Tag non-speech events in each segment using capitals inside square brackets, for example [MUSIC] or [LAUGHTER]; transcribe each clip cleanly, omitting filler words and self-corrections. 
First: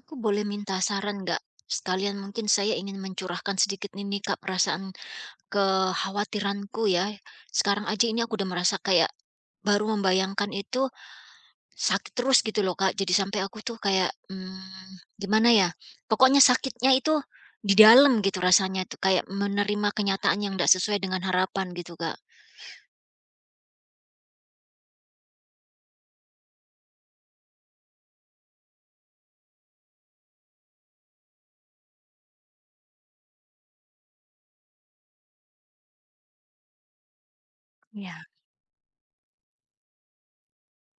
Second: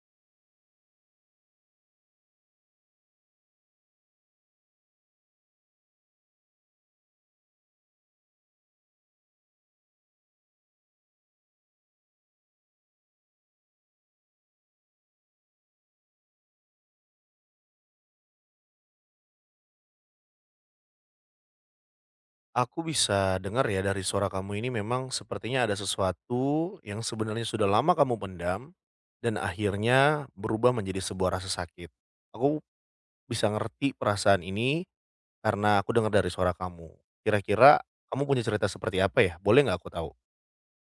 Aku boleh minta saran nggak? Sekalian mungkin saya ingin mencurahkan sedikit nih Kak, perasaan kekhawatiranku ya. Sekarang aja ini aku udah merasa kayak baru membayangkan itu sakit terus gitu loh Kak. Jadi sampai aku tuh kayak gimana ya? Pokoknya sakitnya itu di dalam gitu rasanya tuh kayak menerima kenyataan yang tidak sesuai dengan harapan gitu Kak. Aku bisa dengar ya dari suara kamu ini memang sepertinya ada sesuatu yang sebenarnya sudah lama kamu pendam dan akhirnya berubah menjadi sebuah rasa sakit. Aku bisa ngerti perasaan ini karena aku dengar dari suara kamu. Kira-kira Ya. kamu punya cerita seperti apa ya? Boleh nggak aku tahu?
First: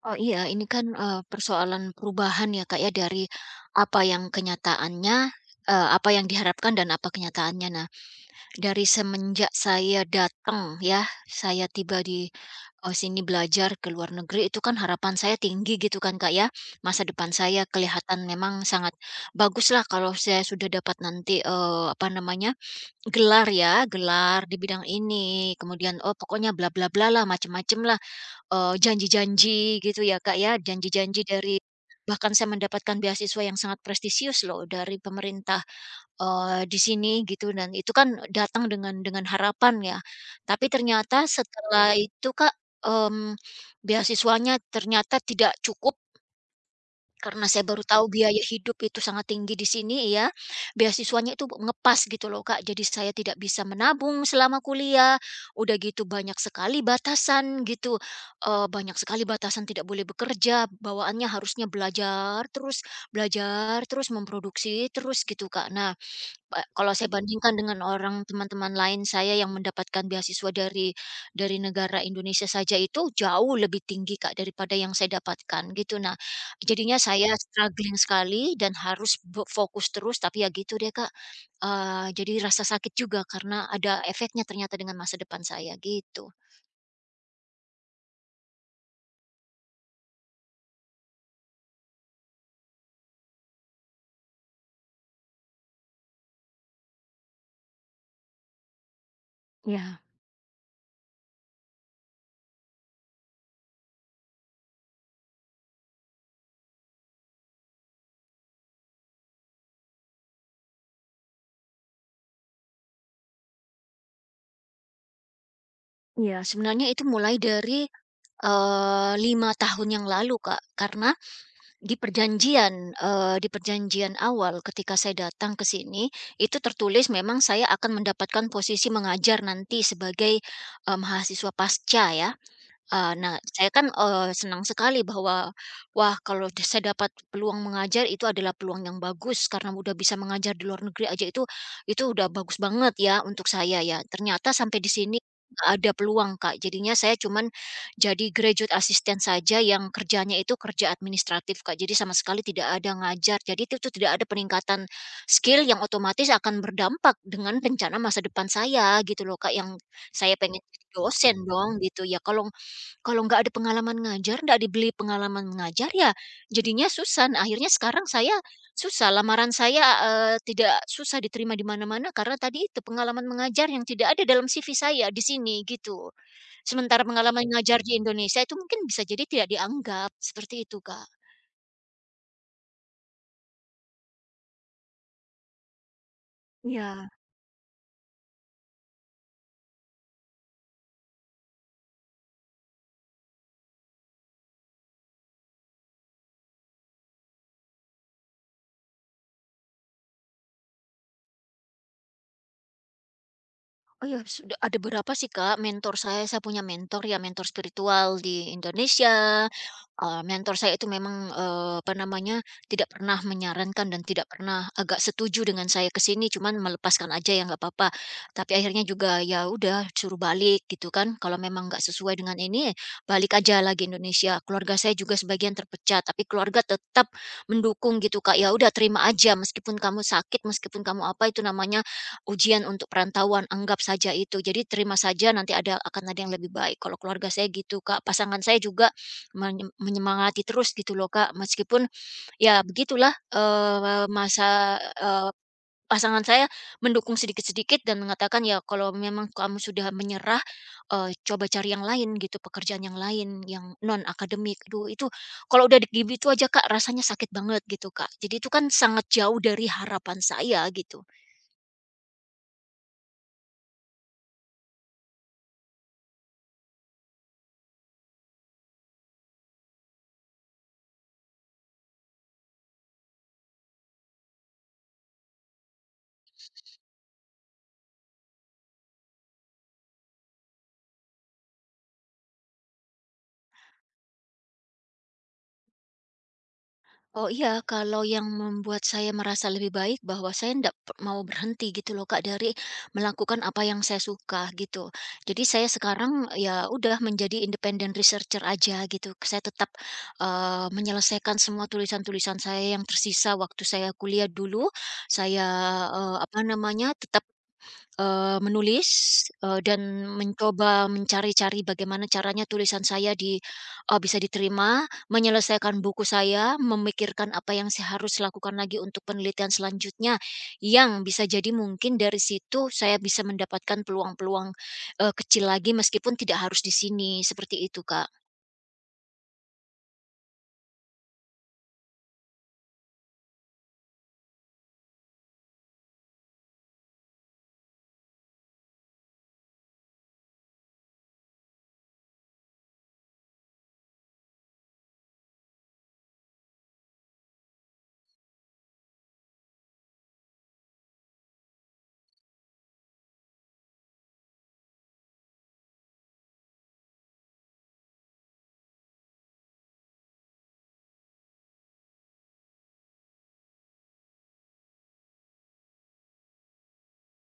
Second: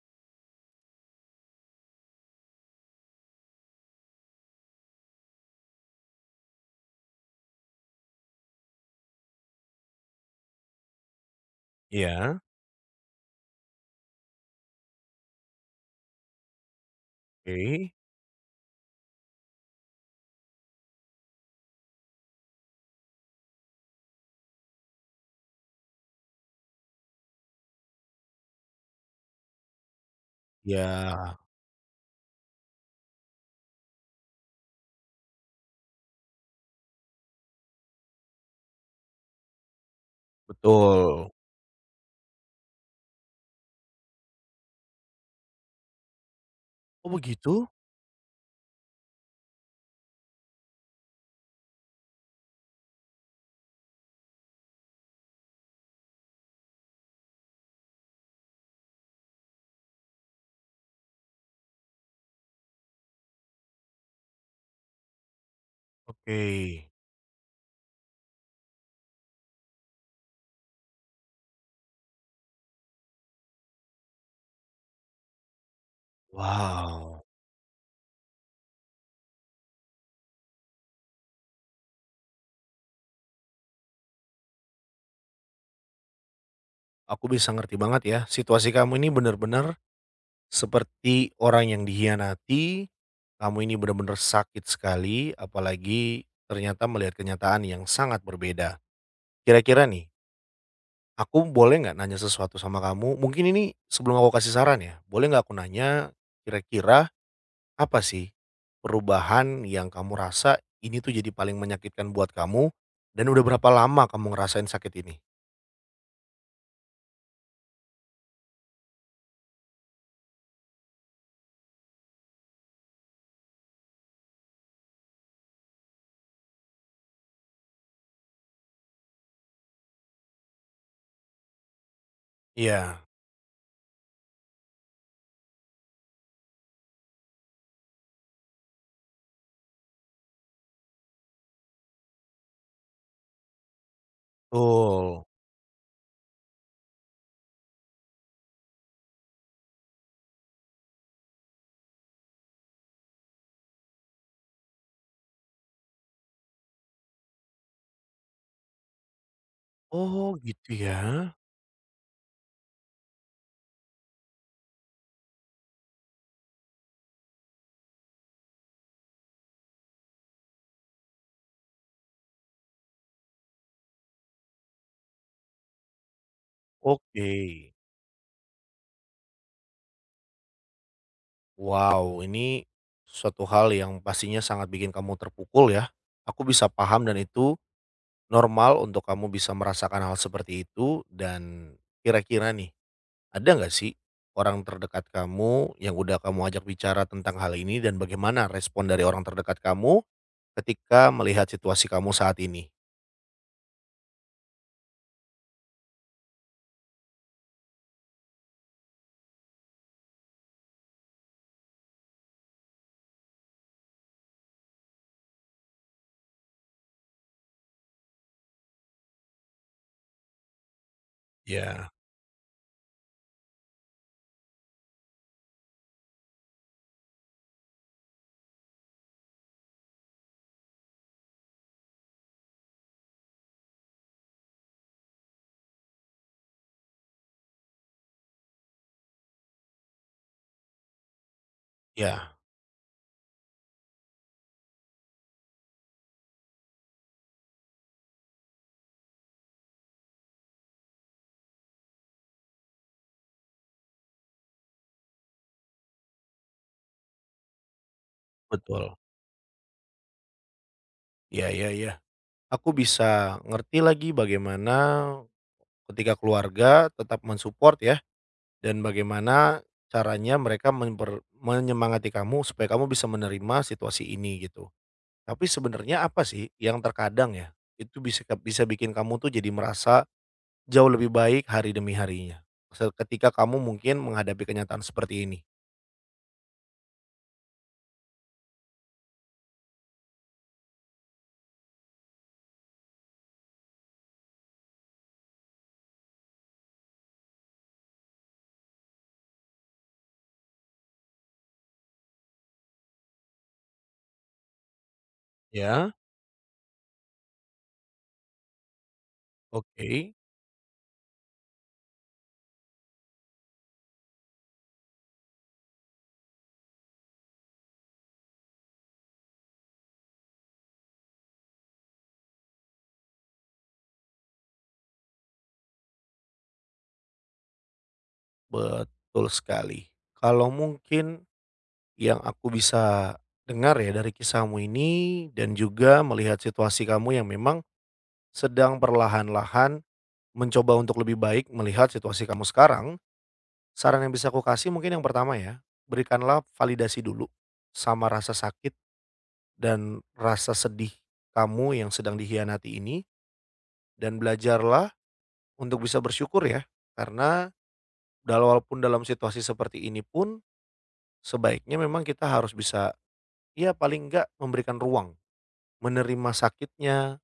Oh iya, ini kan, persoalan perubahan ya, Kak, ya, dari apa yang kenyataannya, apa yang diharapkan dan apa kenyataannya. Nah, dari semenjak saya datang ya, saya tiba di, Iya, sini belajar ke luar negeri, itu kan harapan saya tinggi gitu kan, Kak, ya. Masa depan saya oke. kelihatan memang sangat bagus lah kalau saya sudah dapat nanti, apa namanya, gelar ya, gelar di bidang ini, kemudian, oh, pokoknya bla bla bla lah, macam macam lah janji-janji gitu ya, Kak, ya, janji-janji Ya, dari bahkan saya mendapatkan beasiswa yang sangat prestisius loh dari pemerintah, di sini gitu dan itu kan datang dengan harapan ya. Tapi ternyata betul. setelah itu, Kak, mmm, beasiswanya ternyata tidak cukup Oh karena saya begitu? baru tahu biaya hidup itu sangat tinggi di sini ya, beasiswanya itu ngepas gitu loh Kak, jadi saya tidak bisa menabung selama kuliah, udah gitu banyak sekali batasan gitu, banyak sekali batasan tidak boleh bekerja, bawaannya harusnya belajar terus, memproduksi terus gitu Kak. Nah, Oke. kalau saya bandingkan dengan orang teman-teman lain saya yang mendapatkan beasiswa dari negara Indonesia saja itu jauh lebih tinggi, Kak, daripada yang saya dapatkan gitu. Nah, jadinya Wow, saya struggling sekali dan harus fokus terus, tapi ya gitu deh, Kak, jadi rasa sakit juga karena ada efeknya ternyata dengan masa depan saya, gitu. aku bisa ngerti banget ya. Situasi kamu ini benar-benar seperti orang yang dihianati. Kamu ini benar-benar sakit sekali, apalagi ternyata melihat kenyataan yang sangat berbeda. Kira-kira Iya. nih, aku boleh nggak nanya sesuatu sama kamu? Mungkin ini sebelum aku kasih saran ya, boleh nggak aku nanya kira-kira apa sih perubahan yang kamu rasa ini tuh jadi paling menyakitkan buat kamu dan udah berapa lama kamu ngerasain sakit ini? Iya, sebenarnya itu mulai dari, 5 tahun yang lalu, Kak, karena di perjanjian awal ketika saya datang ke sini, itu tertulis memang saya akan mendapatkan posisi mengajar nanti sebagai, mahasiswa pasca ya. Iya, Nah, saya kan, senang sekali bahwa, wah, kalau saya dapat peluang mengajar itu adalah peluang yang bagus karena udah bisa mengajar di luar negeri aja itu udah bagus banget ya untuk saya ya. Ternyata sampai di sini betul. nggak ada peluang, Kak. Jadinya saya cuman jadi graduate assistant saja yang kerjanya itu kerja administratif, Kak. Jadi sama sekali tidak ada ngajar. Jadi itu tidak ada peningkatan skill yang otomatis akan berdampak dengan rencana masa depan saya gitu loh, Kak, yang Oh saya pengen gitu jadi ya? dosen dong gitu ya. Kalau kalau nggak ada pengalaman ngajar, nggak dibeli pengalaman mengajar ya jadinya susah. Nah, akhirnya sekarang saya susah, lamaran saya, tidak susah diterima di mana-mana karena tadi itu pengalaman mengajar yang tidak ada dalam CV saya di sini, gitu. Sementara Oke. pengalaman ngajar di Indonesia itu mungkin bisa jadi tidak dianggap, seperti itu, Kak. Wow, ini suatu hal yang pastinya sangat bikin kamu terpukul ya. Aku bisa paham Iya. dan itu normal untuk kamu bisa merasakan hal seperti itu dan kira-kira nih, ada nggak sih orang terdekat kamu yang udah kamu ajak bicara tentang hal ini dan bagaimana respon dari orang terdekat kamu ketika melihat situasi kamu saat ini? Oh ya, sudah ada berapa sih, Kak, mentor saya. Saya punya mentor ya, mentor spiritual di Indonesia. Mentor saya itu memang, apa namanya, tidak pernah menyarankan dan tidak pernah agak setuju dengan saya ke sini, cuman melepaskan aja ya, nggak apa-apa. Tapi akhirnya juga ya udah suruh balik gitu kan, kalau memang nggak Ya, sesuai dengan ini, balik aja lagi Indonesia. Keluarga saya juga sebagian terpecah, tapi keluarga tetap mendukung gitu, Kak. Ya udah terima aja meskipun kamu sakit, meskipun kamu apa, itu namanya ujian untuk perantauan, anggap saja itu. Jadi terima saja nanti akan ada yang lebih baik. Kalau keluarga saya gitu, Kak. Pasangan saya juga menyemangati terus gitu loh, Kak. Meskipun ya, ya begitulah, masa pasangan saya mendukung sedikit-sedikit dan mengatakan, "Ya kalau memang kamu sudah menyerah, coba cari yang lain gitu, pekerjaan yang lain yang non akademik." Duh itu kalau udah di gitu aja, Kak, rasanya sakit banget gitu, Kak. Jadi itu kan betul. sangat jauh dari harapan saya gitu. Ya, ya, ya. Aku bisa ngerti lagi bagaimana ketika keluarga tetap mensupport ya. Dan bagaimana caranya mereka memper menyemangati kamu supaya kamu bisa menerima situasi ini gitu. Tapi sebenarnya apa sih yang terkadang ya, itu bisa bisa bikin kamu tuh jadi merasa jauh lebih baik hari demi harinya? Se ketika kamu mungkin menghadapi kenyataan seperti ini? Oh iya, kalau yang membuat saya merasa lebih baik bahwa saya ndak mau berhenti gitu loh Kak, dari melakukan apa yang saya suka gitu. Jadi saya sekarang ya udah menjadi independent researcher aja gitu. Saya tetap, menyelesaikan semua tulisan-tulisan saya yang tersisa waktu saya kuliah dulu. Saya, Ya, apa namanya, tetap menulis, dan oke, mencoba mencari-cari bagaimana caranya tulisan saya di bisa diterima, menyelesaikan buku saya, memikirkan apa yang saya harus lakukan lagi untuk penelitian selanjutnya, yang bisa jadi mungkin dari situ saya bisa mendapatkan peluang-peluang, kecil lagi meskipun tidak harus di sini, seperti itu, Kak. betul sekali. Kalau mungkin yang aku bisa dengar ya dari kisahmu ini dan juga melihat situasi kamu yang memang sedang perlahan-lahan mencoba untuk lebih baik melihat situasi kamu sekarang, saran yang bisa aku kasih mungkin yang pertama ya, berikanlah validasi dulu sama rasa sakit dan rasa sedih kamu yang sedang dihianati ini dan belajarlah untuk bisa bersyukur ya. Karena walaupun dalam situasi seperti ini pun sebaiknya memang kita harus bisa ya paling enggak memberikan ruang, menerima sakitnya,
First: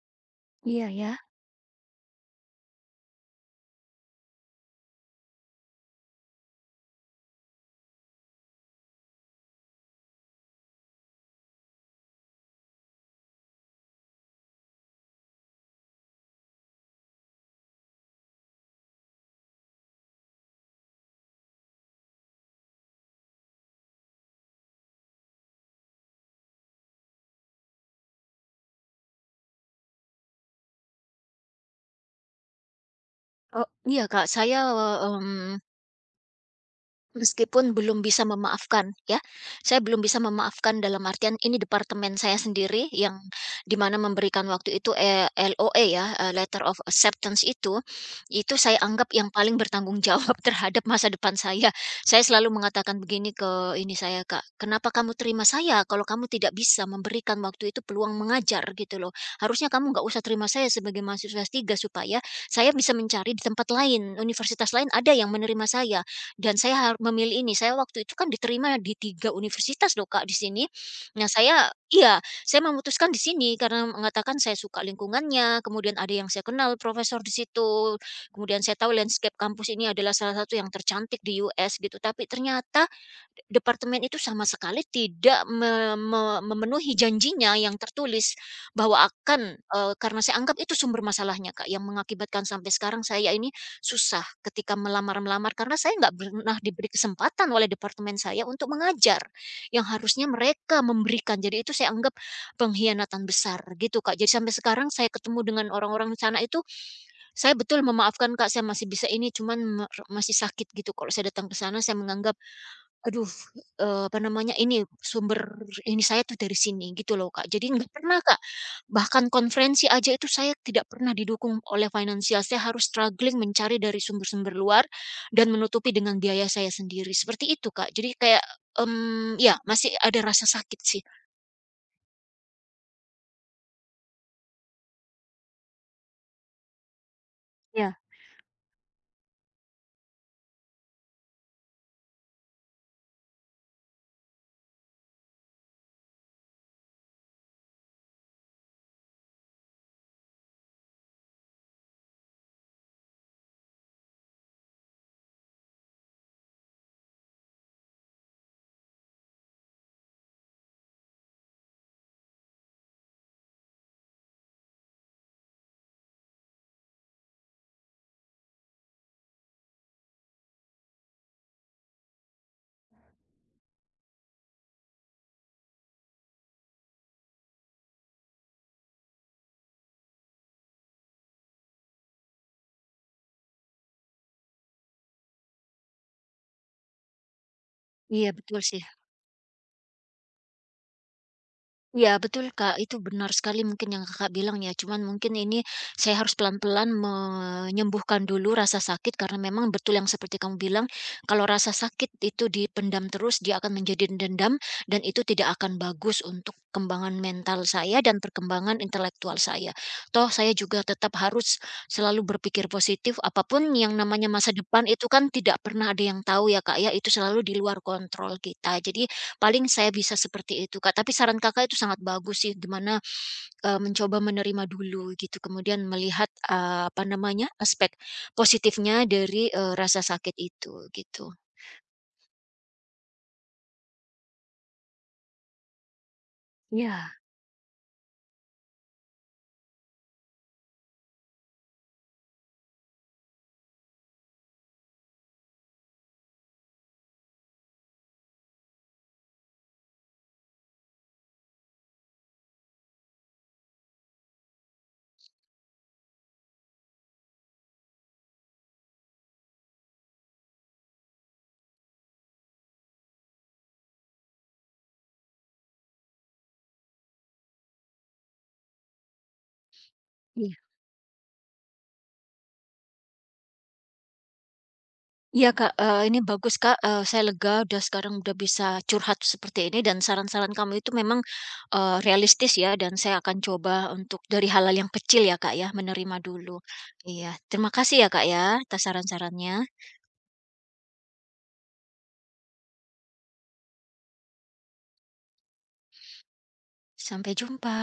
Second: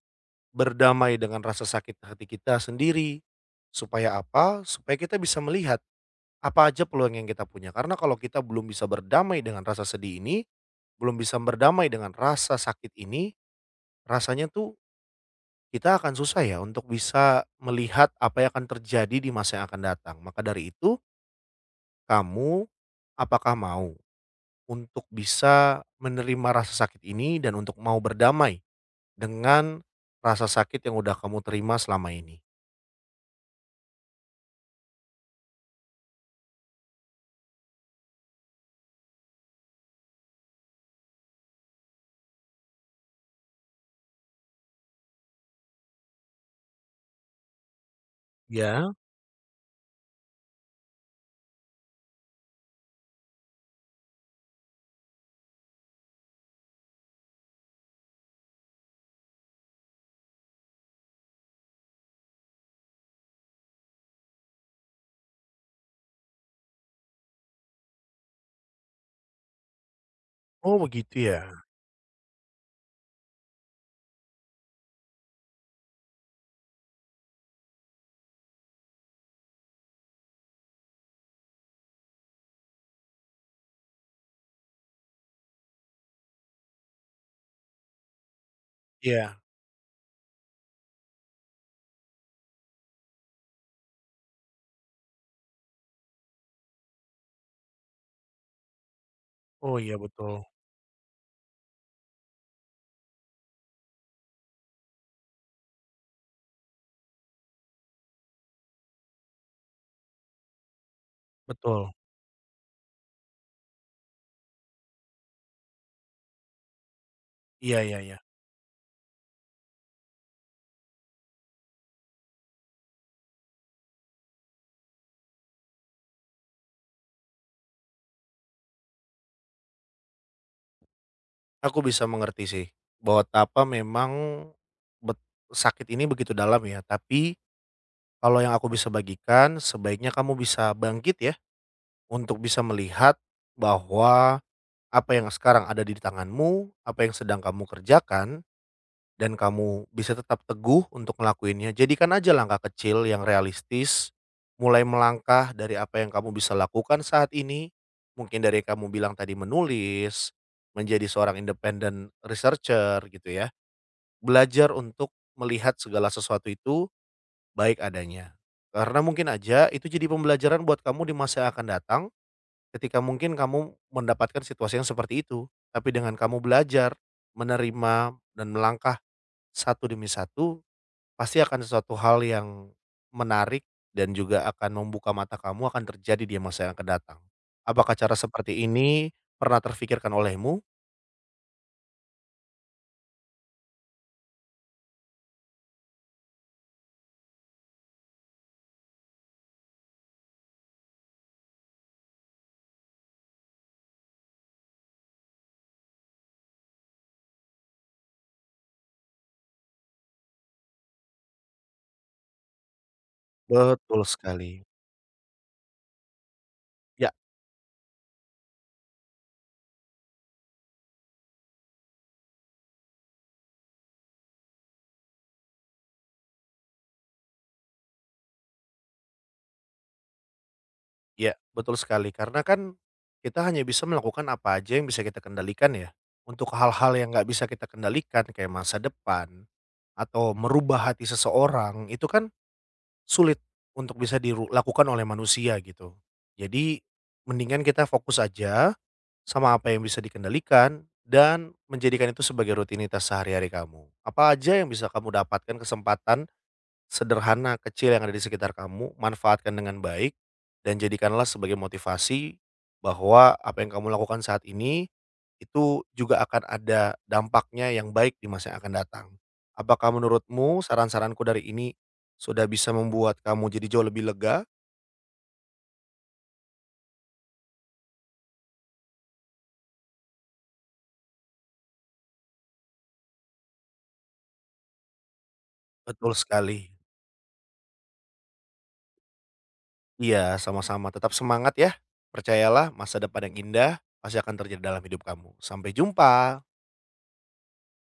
Iya, ya. berdamai dengan rasa sakit hati kita sendiri. Supaya apa? Supaya kita bisa melihat apa aja peluang yang kita punya, karena kalau kita belum bisa berdamai dengan rasa sedih ini, belum bisa berdamai dengan rasa sakit ini, rasanya tuh kita akan susah ya untuk bisa melihat apa yang akan terjadi di masa yang akan datang. Maka dari itu, kamu apakah mau untuk bisa menerima rasa sakit ini dan untuk mau berdamai dengan rasa sakit yang udah kamu terima selama ini? Oh, iya, Kak, saya, mmm, meskipun belum bisa memaafkan ya, saya belum bisa memaafkan dalam artian ini departemen saya sendiri yang dimana memberikan waktu itu, LOA ya, letter of acceptance itu saya Ya. anggap yang paling bertanggung jawab [LAUGHS] terhadap masa depan saya. Saya selalu mengatakan begini ke ini saya, Kak, "Kenapa kamu terima saya kalau kamu tidak bisa memberikan waktu itu peluang mengajar?" Gitu loh. "Harusnya kamu nggak usah terima saya sebagai mahasiswa S3 supaya saya bisa mencari di tempat lain, universitas lain ada yang menerima saya. Dan saya memilih ini, saya waktu itu kan diterima di 3 universitas loh Kak di sini. Oh begitu Nah ya? Saya memutuskan di sini karena mengatakan saya suka lingkungannya, kemudian ada yang saya kenal profesor di situ, kemudian saya tahu landscape kampus ini adalah salah satu yang tercantik di US gitu. Tapi ternyata departemen itu sama sekali tidak me me memenuhi janjinya yang tertulis bahwa Iya. akan karena saya anggap itu sumber masalahnya, Kak, yang mengakibatkan sampai sekarang saya ini susah ketika melamar-melamar karena saya nggak pernah diberi kesempatan oleh departemen saya untuk mengajar, Oh yang iya harusnya betul, mereka memberikan. Jadi itu saya anggap pengkhianatan besar gitu, Kak. Jadi sampai sekarang saya ketemu dengan orang-orang di sana itu, saya betul memaafkan, Kak, saya masih bisa ini, cuman masih sakit gitu kalau saya datang ke sana betul. saya menganggap, aduh, apa namanya, ini sumber ini saya tuh dari sini, gitu loh, Kak. Jadi Iya, nggak iya, iya. pernah, Kak. Bahkan konferensi aja itu saya tidak pernah didukung oleh finansial, saya harus struggling mencari dari sumber-sumber luar dan menutupi dengan biaya saya sendiri, seperti itu, Kak. Jadi kayak, ya masih ada rasa sakit sih. Aku bisa mengerti sih, bahwa tapa memang bet sakit ini begitu dalam ya, tapi Ya, kalau yang aku bisa bagikan sebaiknya kamu bisa bangkit ya, untuk bisa melihat bahwa apa yang sekarang ada di tanganmu, apa yang sedang kamu kerjakan dan kamu bisa tetap teguh untuk ngelakuinnya, jadikan aja langkah kecil yang realistis, mulai melangkah dari apa yang kamu bisa lakukan saat ini, mungkin dari yang kamu bilang tadi menulis, menjadi seorang independent researcher gitu ya, belajar untuk melihat segala sesuatu itu baik adanya. Karena mungkin aja itu jadi pembelajaran buat kamu di masa yang akan datang, ketika mungkin kamu mendapatkan situasi yang seperti itu, tapi dengan kamu belajar, menerima, dan melangkah satu demi satu pasti akan sesuatu hal yang menarik dan juga akan membuka mata kamu akan terjadi di masa yang akan datang. Apakah cara iya, betul seperti sih. ini pernah terfikirkan olehmu? Iya betul Kak, itu benar sekali mungkin yang Kakak bilang ya, cuman mungkin ini saya harus pelan-pelan menyembuhkan dulu rasa sakit karena memang betul yang seperti kamu bilang, kalau rasa sakit itu dipendam terus dia akan menjadi dendam dan itu tidak akan bagus untuk perkembangan mental saya dan perkembangan intelektual saya. Toh saya juga tetap harus selalu berpikir positif, apapun yang Betul namanya masa sekali. depan itu kan tidak pernah ada yang tahu ya Kak ya, Ya, itu selalu di luar kontrol kita. Jadi paling saya bisa seperti itu, Kak, tapi saran Kakak itu sangat bagus sih gimana, mencoba menerima dulu gitu kemudian melihat, apa namanya, aspek positifnya dari, rasa sakit itu gitu. ya, betul sekali karena kan kita hanya bisa melakukan apa aja yang bisa kita kendalikan ya. Untuk hal-hal Iya, yang nggak bisa kita kendalikan kayak masa depan atau merubah hati seseorang itu kan sulit untuk bisa dilakukan oleh manusia gitu. Jadi mendingan kita fokus aja sama apa yang bisa dikendalikan dan menjadikan itu sebagai rutinitas sehari-hari kamu. Apa aja yang bisa kamu dapatkan kesempatan sederhana kecil yang ada di sekitar kamu, manfaatkan dengan baik, dan jadikanlah sebagai motivasi bahwa apa yang kamu lakukan saat ini, itu juga akan ada dampaknya yang baik di masa yang akan datang. Apakah iya, menurutmu saran-saranku dari ini sudah bisa membuat kamu jadi jauh lebih lega? iya, Kak, ini bagus, Kak, saya lega udah sekarang udah bisa curhat seperti ini dan saran-saran kamu itu memang, realistis ya dan saya akan coba untuk dari hal-hal yang kecil ya, Kak, ya Betul menerima dulu. sekali. Iya terima kasih ya, Kak, ya atas saran-sarannya. Iya, sama-sama. Tetap semangat ya. Percayalah, masa depan yang indah pasti akan terjadi dalam hidup kamu. Sampai jumpa. Sampai jumpa.